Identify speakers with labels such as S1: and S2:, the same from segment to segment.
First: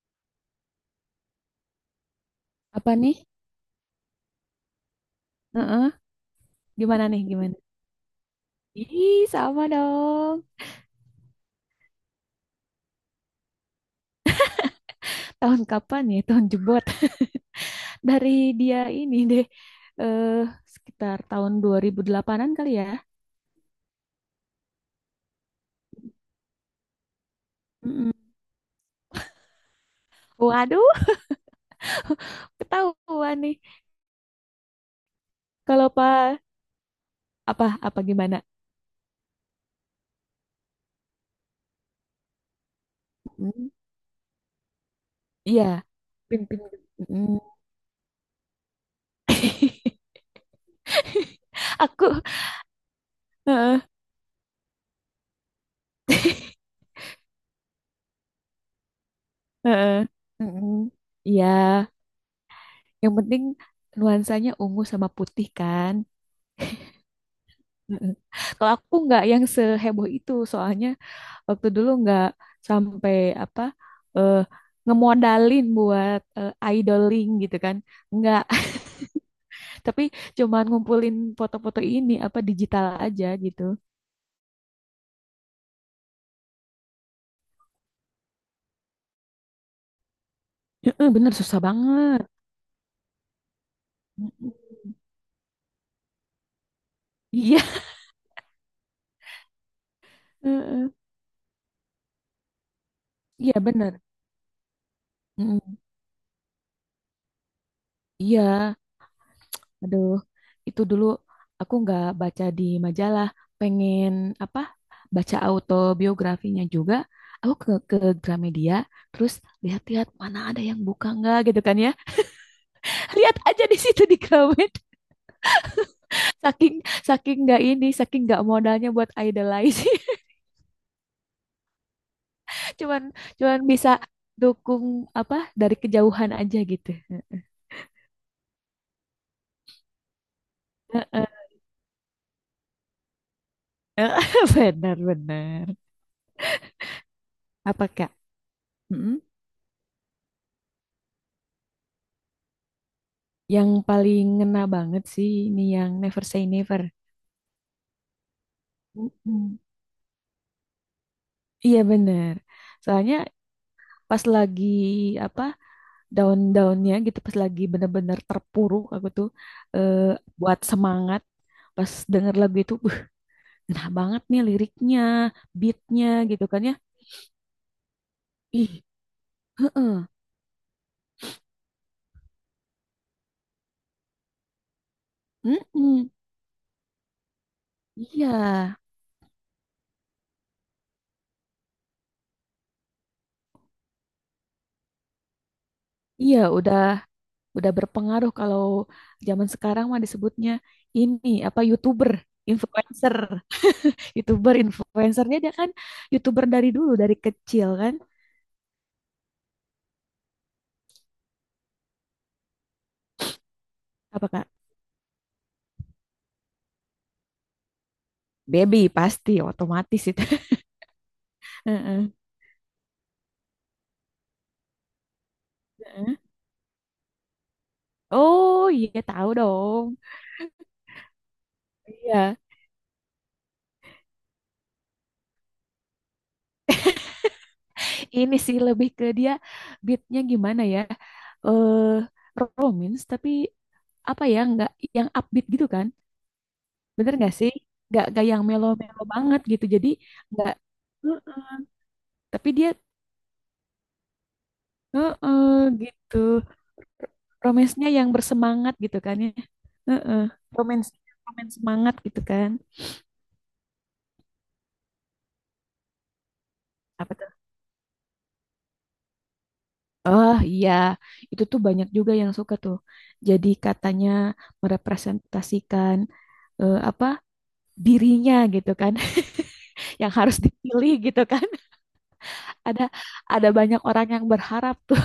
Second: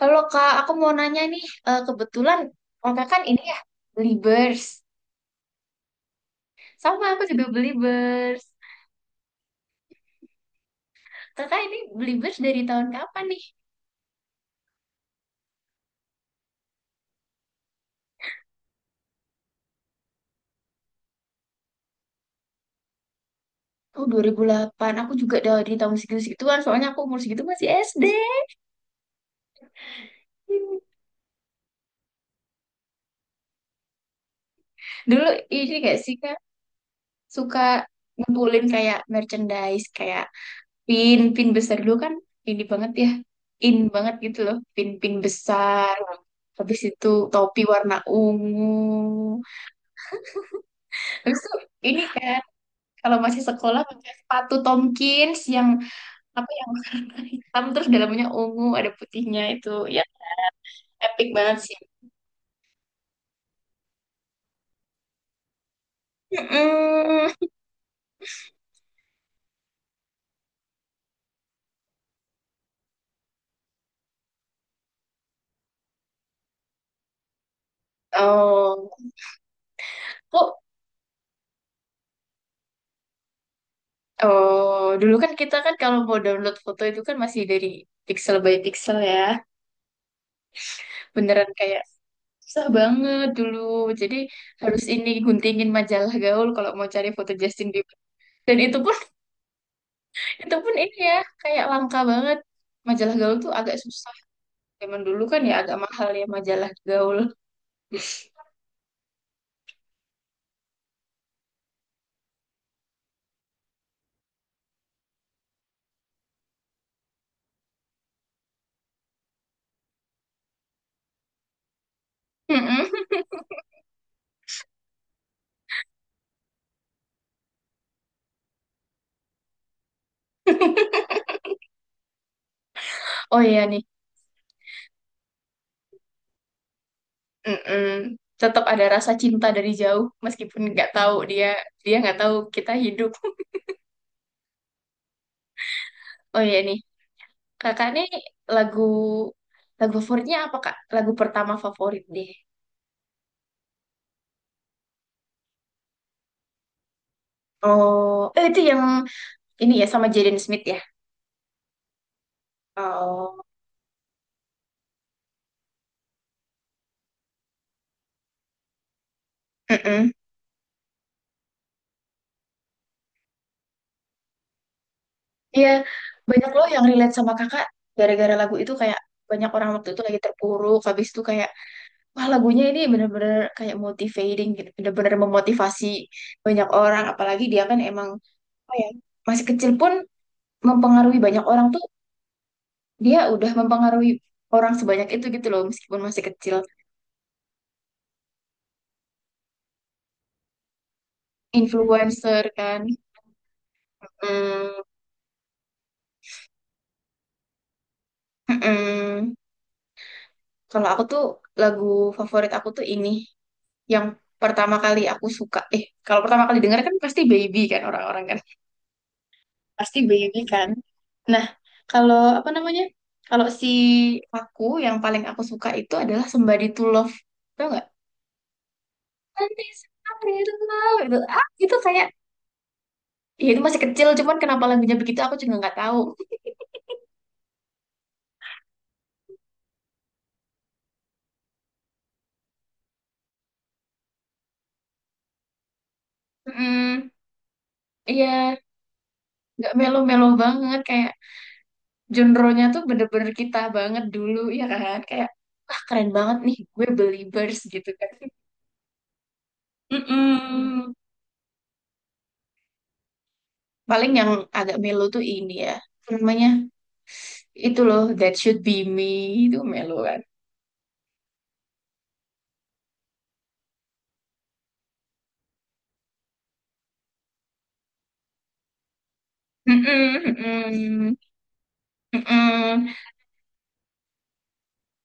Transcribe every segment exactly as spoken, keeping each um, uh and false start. S1: Halo Kak, aku mau nanya nih, eh, kebetulan
S2: Apa
S1: kakak
S2: nih?
S1: kan ini ya beli Bers.
S2: Heeh. Gimana
S1: Sama
S2: nih?
S1: aku juga
S2: Gimana?
S1: beli Bers.
S2: Ih, sama dong.
S1: Kakak ini beli Bers dari tahun kapan nih?
S2: Tahun kapan ya? Tahun jebot. Dari dia ini deh. Eh, Sekitar tahun dua ribu delapan-an kali ya.
S1: Oh dua ribu delapan aku juga dari tahun segitu-segituan, soalnya aku umur segitu masih S D.
S2: Mm-mm. Waduh, ketahuan nih.
S1: Dulu ini
S2: Kalau
S1: gak sih Kak,
S2: pak
S1: suka
S2: apa apa gimana?
S1: ngumpulin kayak merchandise, kayak pin, pin besar dulu kan ini banget ya,
S2: Mm.
S1: in banget gitu loh, pin-pin
S2: Iya,
S1: besar.
S2: pin pin.
S1: Habis itu
S2: Mm.
S1: topi warna ungu. Habis itu ini
S2: Aku,
S1: kan. Kalau masih
S2: heeh,
S1: sekolah pakai sepatu Tomkins yang apa yang warna hitam terus dalamnya ungu ada putihnya itu
S2: heeh,
S1: ya
S2: mm.
S1: epic
S2: Iya,
S1: banget sih.
S2: yang penting nuansanya ungu sama putih kan.
S1: Mm-mm.
S2: Heeh. Kalau aku nggak yang seheboh itu, soalnya waktu dulu nggak sampai apa eh, ngemodalin buat eh, idoling gitu kan, nggak.
S1: Oh,
S2: Tapi
S1: kok
S2: cuman ngumpulin foto-foto ini apa digital aja gitu.
S1: oh dulu kan kita kan kalau mau download foto itu kan masih dari pixel by pixel ya.
S2: Heeh, bener
S1: Beneran
S2: susah
S1: kayak
S2: banget.
S1: susah banget dulu. Jadi
S2: Mm.
S1: harus ini guntingin majalah gaul kalau mau cari foto
S2: Iya.
S1: Justin Bieber. Dan itu pun itu pun
S2: Heeh.
S1: ini ya kayak langka banget. Majalah gaul tuh
S2: Iya
S1: agak
S2: bener.
S1: susah. Zaman dulu kan ya
S2: Mm.
S1: agak mahal ya majalah gaul.
S2: Iya. Aduh, itu dulu aku nggak baca di majalah, pengen apa? Baca autobiografinya juga. Aku ke ke Gramedia, terus lihat-lihat mana ada yang buka nggak gitu kan ya.
S1: Mm-mm.
S2: Lihat aja di situ di Gramet. Saking saking nggak ini, saking nggak modalnya buat idolize. Cuman
S1: Oh
S2: cuman
S1: iya nih.
S2: bisa dukung apa dari kejauhan aja gitu.
S1: Mm-mm. Tetap ada rasa cinta dari jauh meskipun nggak tahu
S2: Heeh.
S1: dia dia nggak tahu kita hidup.
S2: Benar-benar.
S1: Oh iya nih,
S2: Apa
S1: kakak nih
S2: Kak?
S1: lagu
S2: Mm-mm.
S1: lagu favoritnya apa kak? Lagu pertama favorit deh.
S2: Yang paling ngena banget sih ini yang Never Say Never.
S1: Oh, eh, itu yang
S2: Mm.
S1: ini ya sama Jaden Smith ya.
S2: Iya bener. Soalnya
S1: Oh,
S2: pas lagi apa daun-daunnya gitu, pas lagi bener-bener terpuruk aku tuh eh,
S1: mm.
S2: buat semangat. Pas denger lagu itu, uh, enak banget nih liriknya,
S1: Iya,
S2: beatnya gitu
S1: banyak
S2: kan
S1: loh
S2: ya.
S1: yang relate sama kakak gara-gara lagu itu
S2: Ih,
S1: kayak banyak orang waktu itu lagi terpuruk, habis itu kayak wah, lagunya ini bener-bener kayak motivating gitu. Bener-bener memotivasi
S2: mm-mm,
S1: banyak orang. Apalagi dia kan emang
S2: iya,
S1: apa ya, masih kecil pun mempengaruhi banyak orang tuh. Dia udah mempengaruhi orang sebanyak itu gitu loh. Meskipun masih
S2: iya,
S1: kecil.
S2: udah udah berpengaruh. Kalau zaman sekarang mah disebutnya ini apa, YouTuber,
S1: Influencer kan.
S2: influencer. YouTuber,
S1: Mm,
S2: influencernya dia kan YouTuber dari dulu dari kecil kan.
S1: mm-mm. Kalau aku tuh lagu favorit aku tuh ini. Yang
S2: Apa Kak?
S1: pertama kali aku suka. Eh, kalau pertama kali denger kan pasti Baby kan orang-orang kan.
S2: Baby pasti
S1: Pasti
S2: otomatis itu.
S1: B U B kan. Nah,
S2: Heeh,
S1: kalau apa namanya? Kalau si aku yang paling aku suka itu
S2: heeh.
S1: adalah Somebody to Love. Tau nggak?
S2: Oh iya tahu
S1: Nanti
S2: dong.
S1: Somebody to Love itu ah itu kayak
S2: Iya,
S1: ya itu masih kecil cuman kenapa lagunya begitu aku juga nggak tahu.
S2: ini sih lebih ke dia, beatnya gimana ya? Eh Romance tapi apa ya, nggak yang upbeat gitu kan?
S1: Mm,
S2: Bener nggak sih? Nggak nggak yang
S1: iya,
S2: melo-melo banget gitu.
S1: nggak
S2: Jadi
S1: melo-melo
S2: nggak.
S1: banget kayak
S2: Heeh. Tapi
S1: genre-nya
S2: dia,
S1: tuh bener-bener kita banget dulu ya kan kayak
S2: heeh,
S1: wah keren
S2: gitu.
S1: banget nih gue believers
S2: Romance-nya
S1: gitu
S2: yang
S1: kan.
S2: bersemangat gitu kan ya. Heeh. Romance,
S1: Mm-mm.
S2: romance semangat gitu kan.
S1: Paling yang agak melo tuh ini ya. Apa namanya
S2: Apa?
S1: itu loh That Should Be Me itu melu kan.
S2: Oh iya, itu tuh banyak juga yang suka tuh. Jadi katanya merepresentasikan eh, apa, dirinya gitu kan. Yang harus
S1: Mm-mm,
S2: dipilih
S1: mm-mm,
S2: gitu kan. Ada
S1: mm-mm.
S2: ada banyak orang yang berharap tuh.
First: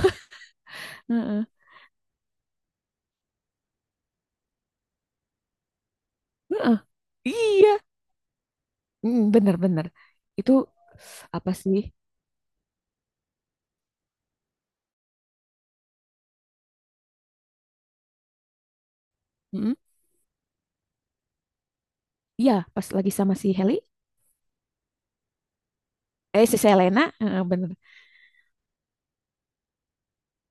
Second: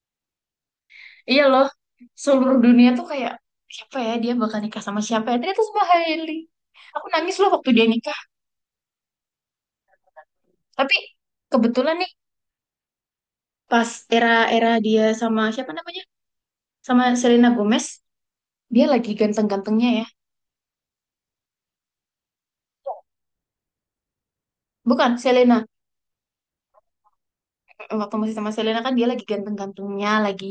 S1: Iya
S2: Heeh.
S1: loh seluruh dunia tuh kayak siapa ya dia bakal nikah sama siapa ya ternyata sama Hailey.
S2: Heeh.
S1: Aku nangis loh waktu
S2: Iya.
S1: dia nikah,
S2: Mm, bener-bener. Itu
S1: tapi
S2: apa sih?
S1: kebetulan nih pas era-era dia sama siapa namanya sama Selena Gomez dia lagi
S2: Mm.
S1: ganteng-gantengnya ya
S2: Iya, pas lagi sama si Heli,
S1: bukan Selena.
S2: eh si Selena. Heeh, bener.
S1: Eh, waktu masih sama Selena kan dia lagi ganteng-gantengnya lagi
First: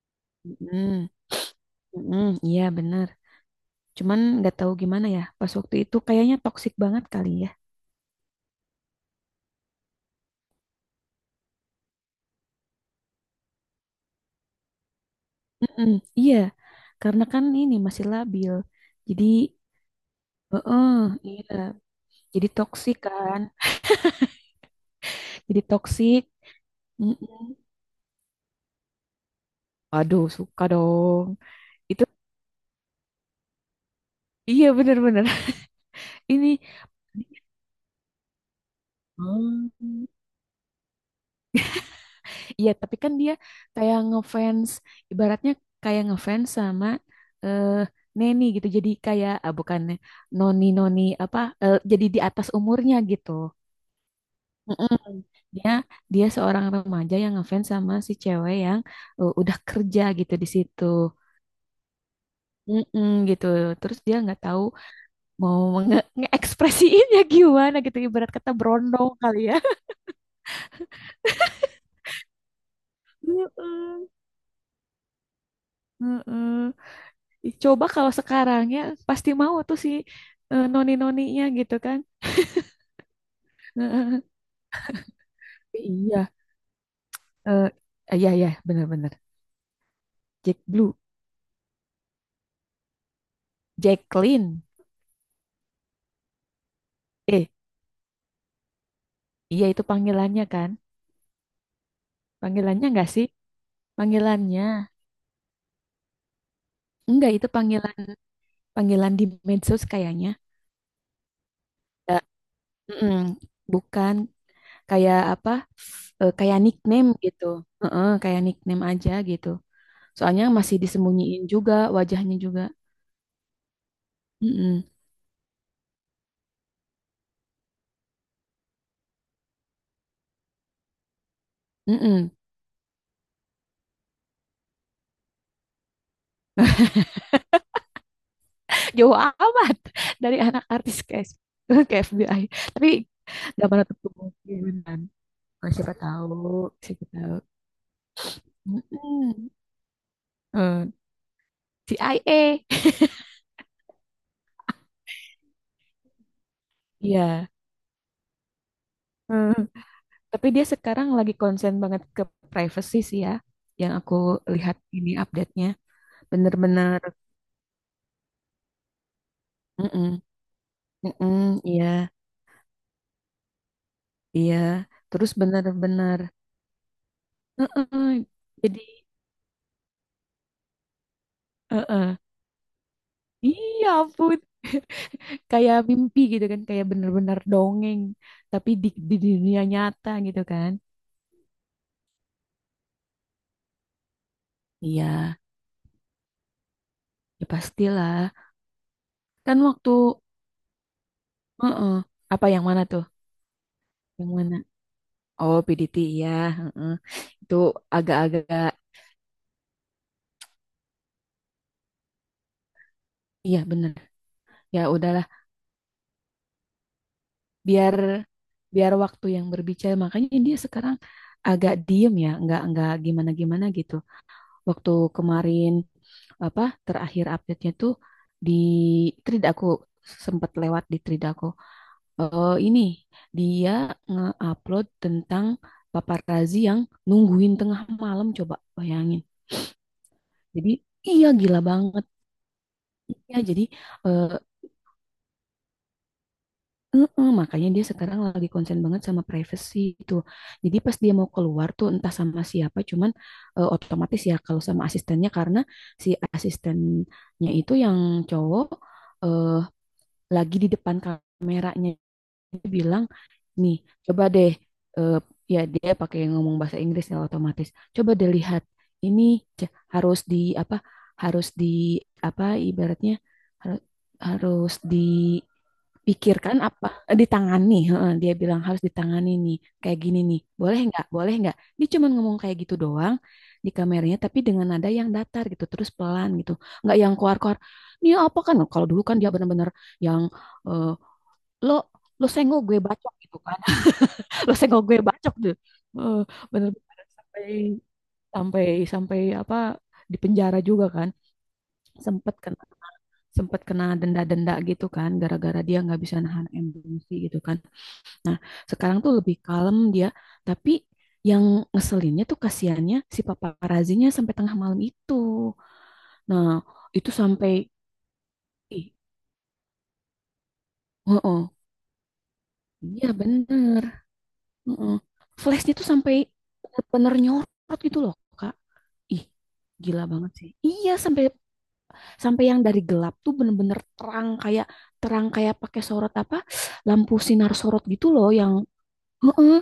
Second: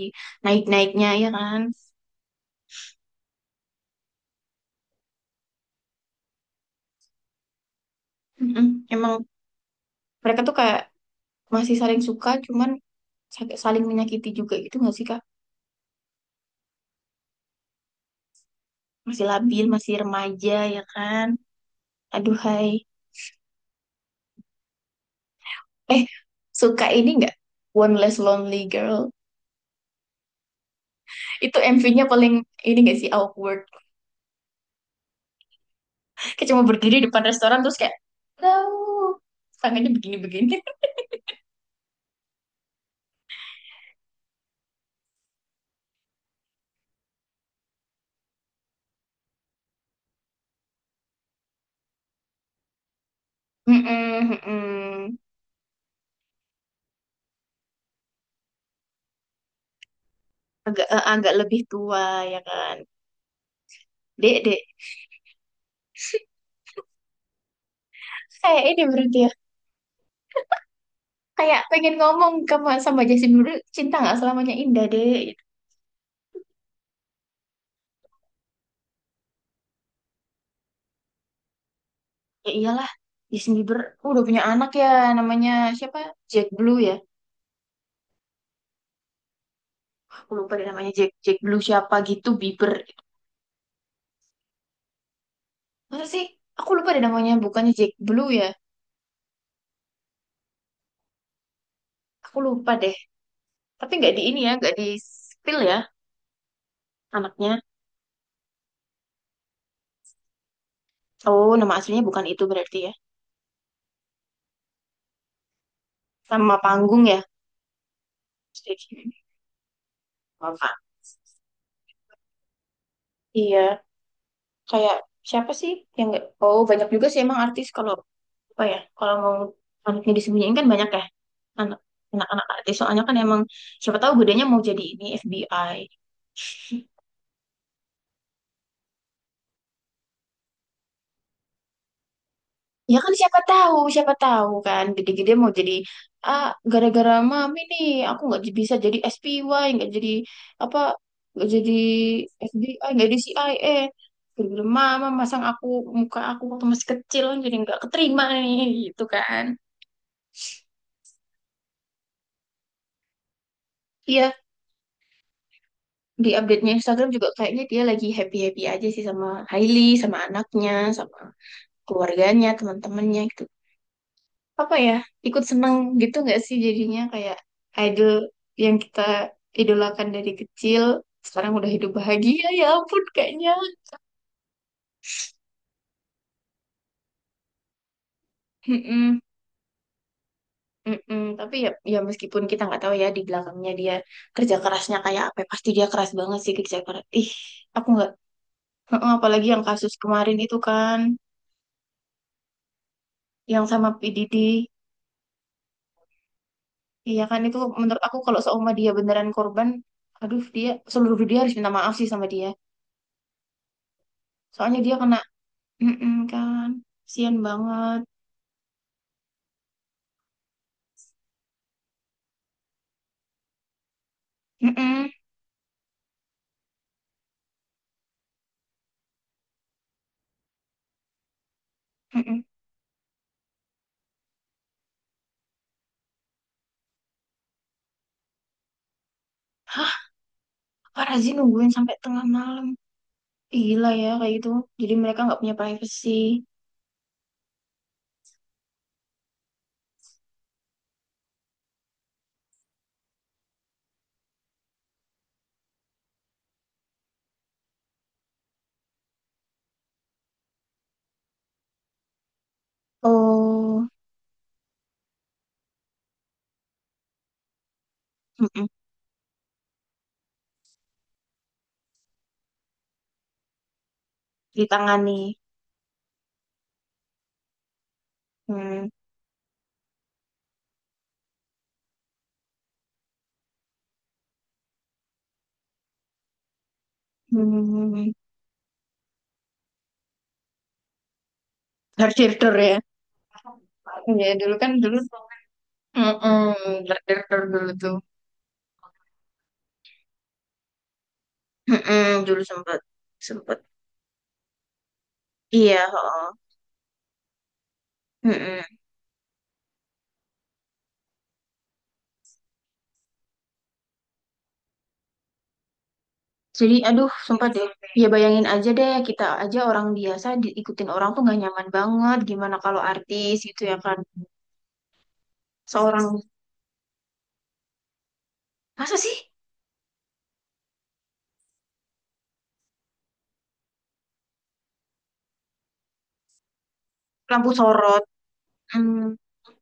S2: Mm,
S1: naik-naiknya ya kan.
S2: mm, iya bener. Cuman nggak tahu gimana ya. Pas waktu itu kayaknya toksik banget kali ya.
S1: Mm-mm. Emang mereka tuh kayak masih saling suka, cuman sak- saling menyakiti juga gitu nggak sih Kak?
S2: Mm-mm, iya, karena kan ini masih labil. Jadi,
S1: Masih labil, masih remaja ya
S2: heeh,
S1: kan?
S2: iya. Jadi
S1: Aduhai.
S2: toksik kan. Jadi
S1: Eh,
S2: toksik.
S1: suka ini nggak?
S2: Mm-mm.
S1: One Less Lonely Girl.
S2: Waduh, suka dong.
S1: Itu
S2: Itu
S1: M V-nya paling ini nggak sih awkward.
S2: iya bener-bener. Ini.
S1: Kayak cuma berdiri di depan restoran terus kayak tahu
S2: Hmm.
S1: tangannya begini-begini.
S2: Iya, tapi kan dia kayak ngefans, ibaratnya kayak ngefans sama eh Neni gitu. Jadi kayak ah, bukannya noni-noni apa, eh, jadi di atas umurnya gitu.
S1: Mm-mm,
S2: Mm-mm.
S1: mm-mm.
S2: Dia dia seorang remaja yang ngefans sama si cewek yang uh, udah kerja gitu di situ.
S1: Agak eh, agak lebih tua ya kan.
S2: Mm-mm, gitu. Terus dia nggak
S1: Dek, dek.
S2: tahu mau nge- ngeekspresiinnya gimana gitu. Ibarat kata
S1: Kayak ini
S2: berondong
S1: berarti ya.
S2: kali ya.
S1: Kayak pengen ngomong sama sama Justin Bieber, cinta
S2: Mm-mm,
S1: nggak selamanya indah, dek.
S2: mm-mm. Ih, coba kalau sekarang ya, pasti mau tuh si eh, noni-noninya gitu kan.
S1: Ya iyalah, Justin Bieber udah
S2: Mm.
S1: punya anak ya, namanya siapa?
S2: Iya,
S1: Jack Blue ya.
S2: eh, iya iya benar-benar.
S1: Aku lupa
S2: Jack
S1: deh namanya
S2: Blue,
S1: Jack Jack Blue siapa gitu Bieber.
S2: Jacqueline.
S1: Masa sih? Aku lupa deh namanya,
S2: Eh,
S1: bukannya Jack Blue ya.
S2: iya itu panggilannya kan?
S1: Aku lupa
S2: Panggilannya
S1: deh.
S2: enggak sih?
S1: Tapi nggak di ini ya,
S2: Panggilannya.
S1: nggak di spill ya
S2: Enggak, itu
S1: anaknya.
S2: panggilan panggilan di medsos kayaknya.
S1: Oh, nama aslinya
S2: Eh,
S1: bukan itu berarti ya.
S2: mm-mm, bukan kayak apa? Eh,
S1: Nama
S2: kayak
S1: panggung
S2: nickname
S1: ya.
S2: gitu. Heeh, kayak nickname
S1: Jadi,
S2: aja gitu. Soalnya
S1: apa
S2: masih disembunyiin juga wajahnya juga.
S1: iya,
S2: Mm-mm,
S1: kayak siapa sih yang nggak? Oh, banyak juga sih emang artis kalau oh ya, kalau mau anaknya disembunyiin kan banyak ya. Anak,
S2: mm-mm.
S1: anak-anak artis. Soalnya kan emang siapa tahu gedenya mau jadi ini F B I.
S2: Jauh amat dari anak artis ke S- ke F B I. Tapi
S1: Ya kan siapa
S2: nggak
S1: tahu,
S2: menutup
S1: siapa tahu kan
S2: kemungkinan.
S1: gede-gede mau
S2: Oh,
S1: jadi
S2: siapa
S1: ah
S2: tahu, siapa
S1: gara-gara
S2: tahu.
S1: mami nih aku nggak j- bisa jadi
S2: Mm-mm.
S1: S P Y, nggak jadi apa,
S2: Eh,
S1: nggak jadi
S2: C I A.
S1: F B I, nggak jadi C I A. Gara-gara mama masang aku muka aku waktu masih kecil
S2: Iya.
S1: jadi nggak keterima nih gitu kan.
S2: Tapi dia sekarang lagi konsen banget ke privacy sih ya, yang aku
S1: Iya
S2: lihat ini update-nya.
S1: di update-nya
S2: Bener-bener,
S1: Instagram juga kayaknya dia lagi happy-happy aja sih sama Hailey,
S2: mm-mm,
S1: sama anaknya, sama
S2: mm-mm, iya,
S1: keluarganya, teman-temannya gitu.
S2: iya.
S1: Apa ya,
S2: Terus
S1: ikut seneng gitu
S2: bener-bener,
S1: nggak sih jadinya kayak idol
S2: mm-mm,
S1: yang
S2: jadi,
S1: kita idolakan dari kecil, sekarang udah hidup
S2: mm-mm.
S1: bahagia, ya ampun kayaknya.
S2: Iya ampun. Kayak mimpi gitu kan, kayak bener-bener dongeng, tapi di, di
S1: Mm-mm,
S2: dunia nyata gitu kan.
S1: mm-mm. Tapi ya, ya meskipun kita nggak tahu ya di belakangnya dia kerja kerasnya kayak
S2: Iya,
S1: apa, pasti dia keras banget sih kerja keras. Ih,
S2: ya
S1: aku nggak,
S2: pastilah.
S1: heeh, apalagi
S2: Kan
S1: yang
S2: waktu,
S1: kasus kemarin itu kan,
S2: mm, apa yang mana tuh?
S1: yang sama
S2: Yang
S1: P D D.
S2: mana? Oh, P D T, iya. Mm-mm.
S1: Iya kan
S2: Itu
S1: itu menurut aku kalau
S2: agak-agak.
S1: seumur dia beneran korban, aduh dia seluruh dunia harus minta maaf sih sama dia.
S2: Iya bener,
S1: Soalnya
S2: ya
S1: dia kena,
S2: udahlah,
S1: mm kan, sian
S2: biar
S1: banget.
S2: biar waktu yang berbicara, makanya dia sekarang agak diem ya, nggak nggak gimana gimana gitu waktu
S1: Mm-mm,
S2: kemarin. Apa terakhir update-nya tuh di thread aku, sempat lewat di thread aku.
S1: mm-mm.
S2: Eh, ini dia nge-upload tentang paparazzi yang nungguin tengah malam, coba bayangin.
S1: Hah,
S2: Jadi iya
S1: Parazi
S2: gila
S1: nungguin sampai
S2: banget
S1: tengah malam.
S2: ya, jadi
S1: Gila ya
S2: eh,
S1: kayak gitu. Jadi mereka nggak punya privacy.
S2: heeh, makanya dia sekarang lagi konsen banget sama privacy itu. Jadi pas dia mau keluar tuh entah sama siapa, cuman eh, otomatis ya kalau sama asistennya, karena si asistennya itu yang cowok, eh, lagi di depan kameranya dia bilang, "Nih,
S1: Oh,
S2: coba deh, eh, ya dia pakai ngomong bahasa Inggris ya otomatis. Coba deh lihat
S1: mm-mm.
S2: ini, c- harus di apa? Harus di apa ibaratnya, har- harus
S1: Ditangani.
S2: pikirkan apa, eh, ditangani." Heeh, dia bilang harus
S1: Hmm.
S2: ditangani nih, kayak gini nih, boleh nggak boleh nggak. Dia cuma ngomong kayak gitu doang di kameranya, tapi dengan nada yang datar gitu, terus pelan gitu, nggak yang
S1: Hmm,
S2: keluar-keluar
S1: hmm, hmm, hmm.
S2: nih apa. Kan kalau dulu kan dia benar-benar yang eh, lo,
S1: Dark
S2: lo
S1: Theater
S2: senggol gue
S1: ya.
S2: bacok gitu kan.
S1: Iya
S2: Lo
S1: dulu kan
S2: senggol
S1: dulu.
S2: gue bacok tuh. Eh,
S1: Mm-mm. Dark
S2: Bener-bener
S1: Theater
S2: sampai,
S1: dulu tuh.
S2: sampai sampai apa, di penjara juga kan,
S1: Mm-mm.
S2: sempet
S1: Dulu
S2: kena,
S1: sempet sempet.
S2: sempet kena denda-denda gitu kan, gara-gara dia
S1: Iya,
S2: nggak bisa
S1: heeh.
S2: nahan emosi gitu kan. Nah, sekarang tuh lebih kalem dia, tapi yang ngeselinnya tuh kasihannya si paparazinya sampai tengah malam itu. Nah,
S1: Jadi, aduh,
S2: itu
S1: sumpah
S2: sampai
S1: deh. Ya bayangin aja deh,
S2: ih,
S1: kita aja orang biasa diikutin orang tuh nggak
S2: heeh.
S1: nyaman banget. Gimana kalau
S2: Iya
S1: artis gitu ya
S2: bener.
S1: kan?
S2: Heeh. Flashnya tuh
S1: Seorang,
S2: sampai bener-bener nyorot gitu loh, Kak.
S1: masa sih?
S2: Ih, gila banget sih. Iya, sampai sampai yang dari gelap tuh bener-bener terang, kayak terang kayak pakai sorot apa? Lampu
S1: Lampu
S2: sinar sorot
S1: sorot.
S2: gitu loh yang,
S1: Hmm,
S2: heeh,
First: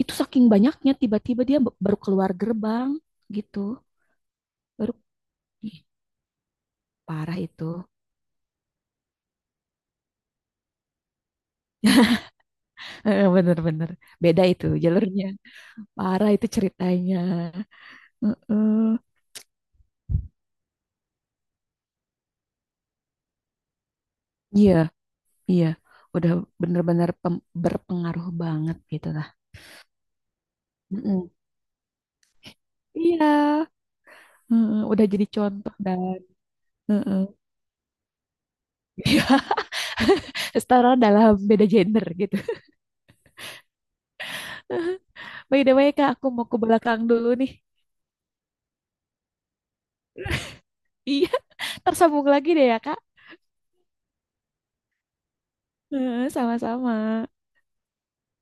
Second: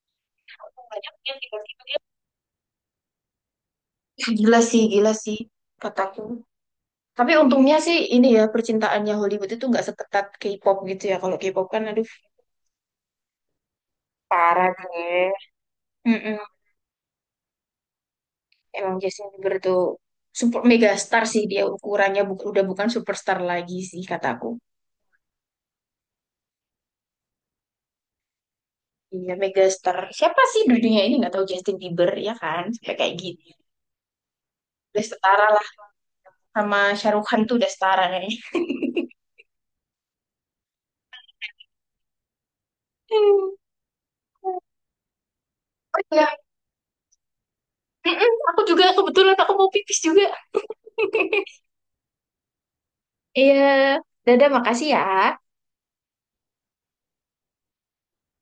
S2: itu saking banyaknya,
S1: banyak yang
S2: tiba-tiba dia b- baru
S1: tiba-tiba.
S2: keluar gerbang gitu.
S1: Ih, gila sih,
S2: Baru
S1: gila sih,
S2: ih,
S1: kataku. Tapi
S2: parah itu.
S1: untungnya sih ini ya, percintaannya Hollywood itu nggak seketat K-pop gitu ya. Kalau K-pop kan, aduh,
S2: Heeh, bener-bener beda itu
S1: parah
S2: jalurnya.
S1: deh.
S2: Parah itu
S1: Mm-mm.
S2: ceritanya.
S1: Emang
S2: Heeh.
S1: Justin Bieber tuh super megastar sih dia ukurannya bu- udah bukan superstar lagi sih kataku.
S2: Iya, iya. Udah bener-bener pem- berpengaruh banget gitu lah.
S1: Iya, megastar. Siapa sih di dunia ini
S2: Heeh.
S1: nggak tahu Justin Bieber ya kan? Sampai kayak
S2: Iya,
S1: gini.
S2: heeh,
S1: Udah
S2: udah jadi
S1: setara lah
S2: contoh dan
S1: sama Shah
S2: heeh.
S1: Rukh Khan tuh udah setara kayaknya.
S2: Iya, setara dalam beda gender gitu. By the way,
S1: Oh
S2: Kak,
S1: iya,
S2: aku mau ke belakang dulu nih.
S1: mm-mm, aku juga kebetulan aku mau pipis juga.
S2: Iya, tersambung lagi deh ya, Kak.
S1: Iya, dadah makasih ya.
S2: Heeh, sama-sama.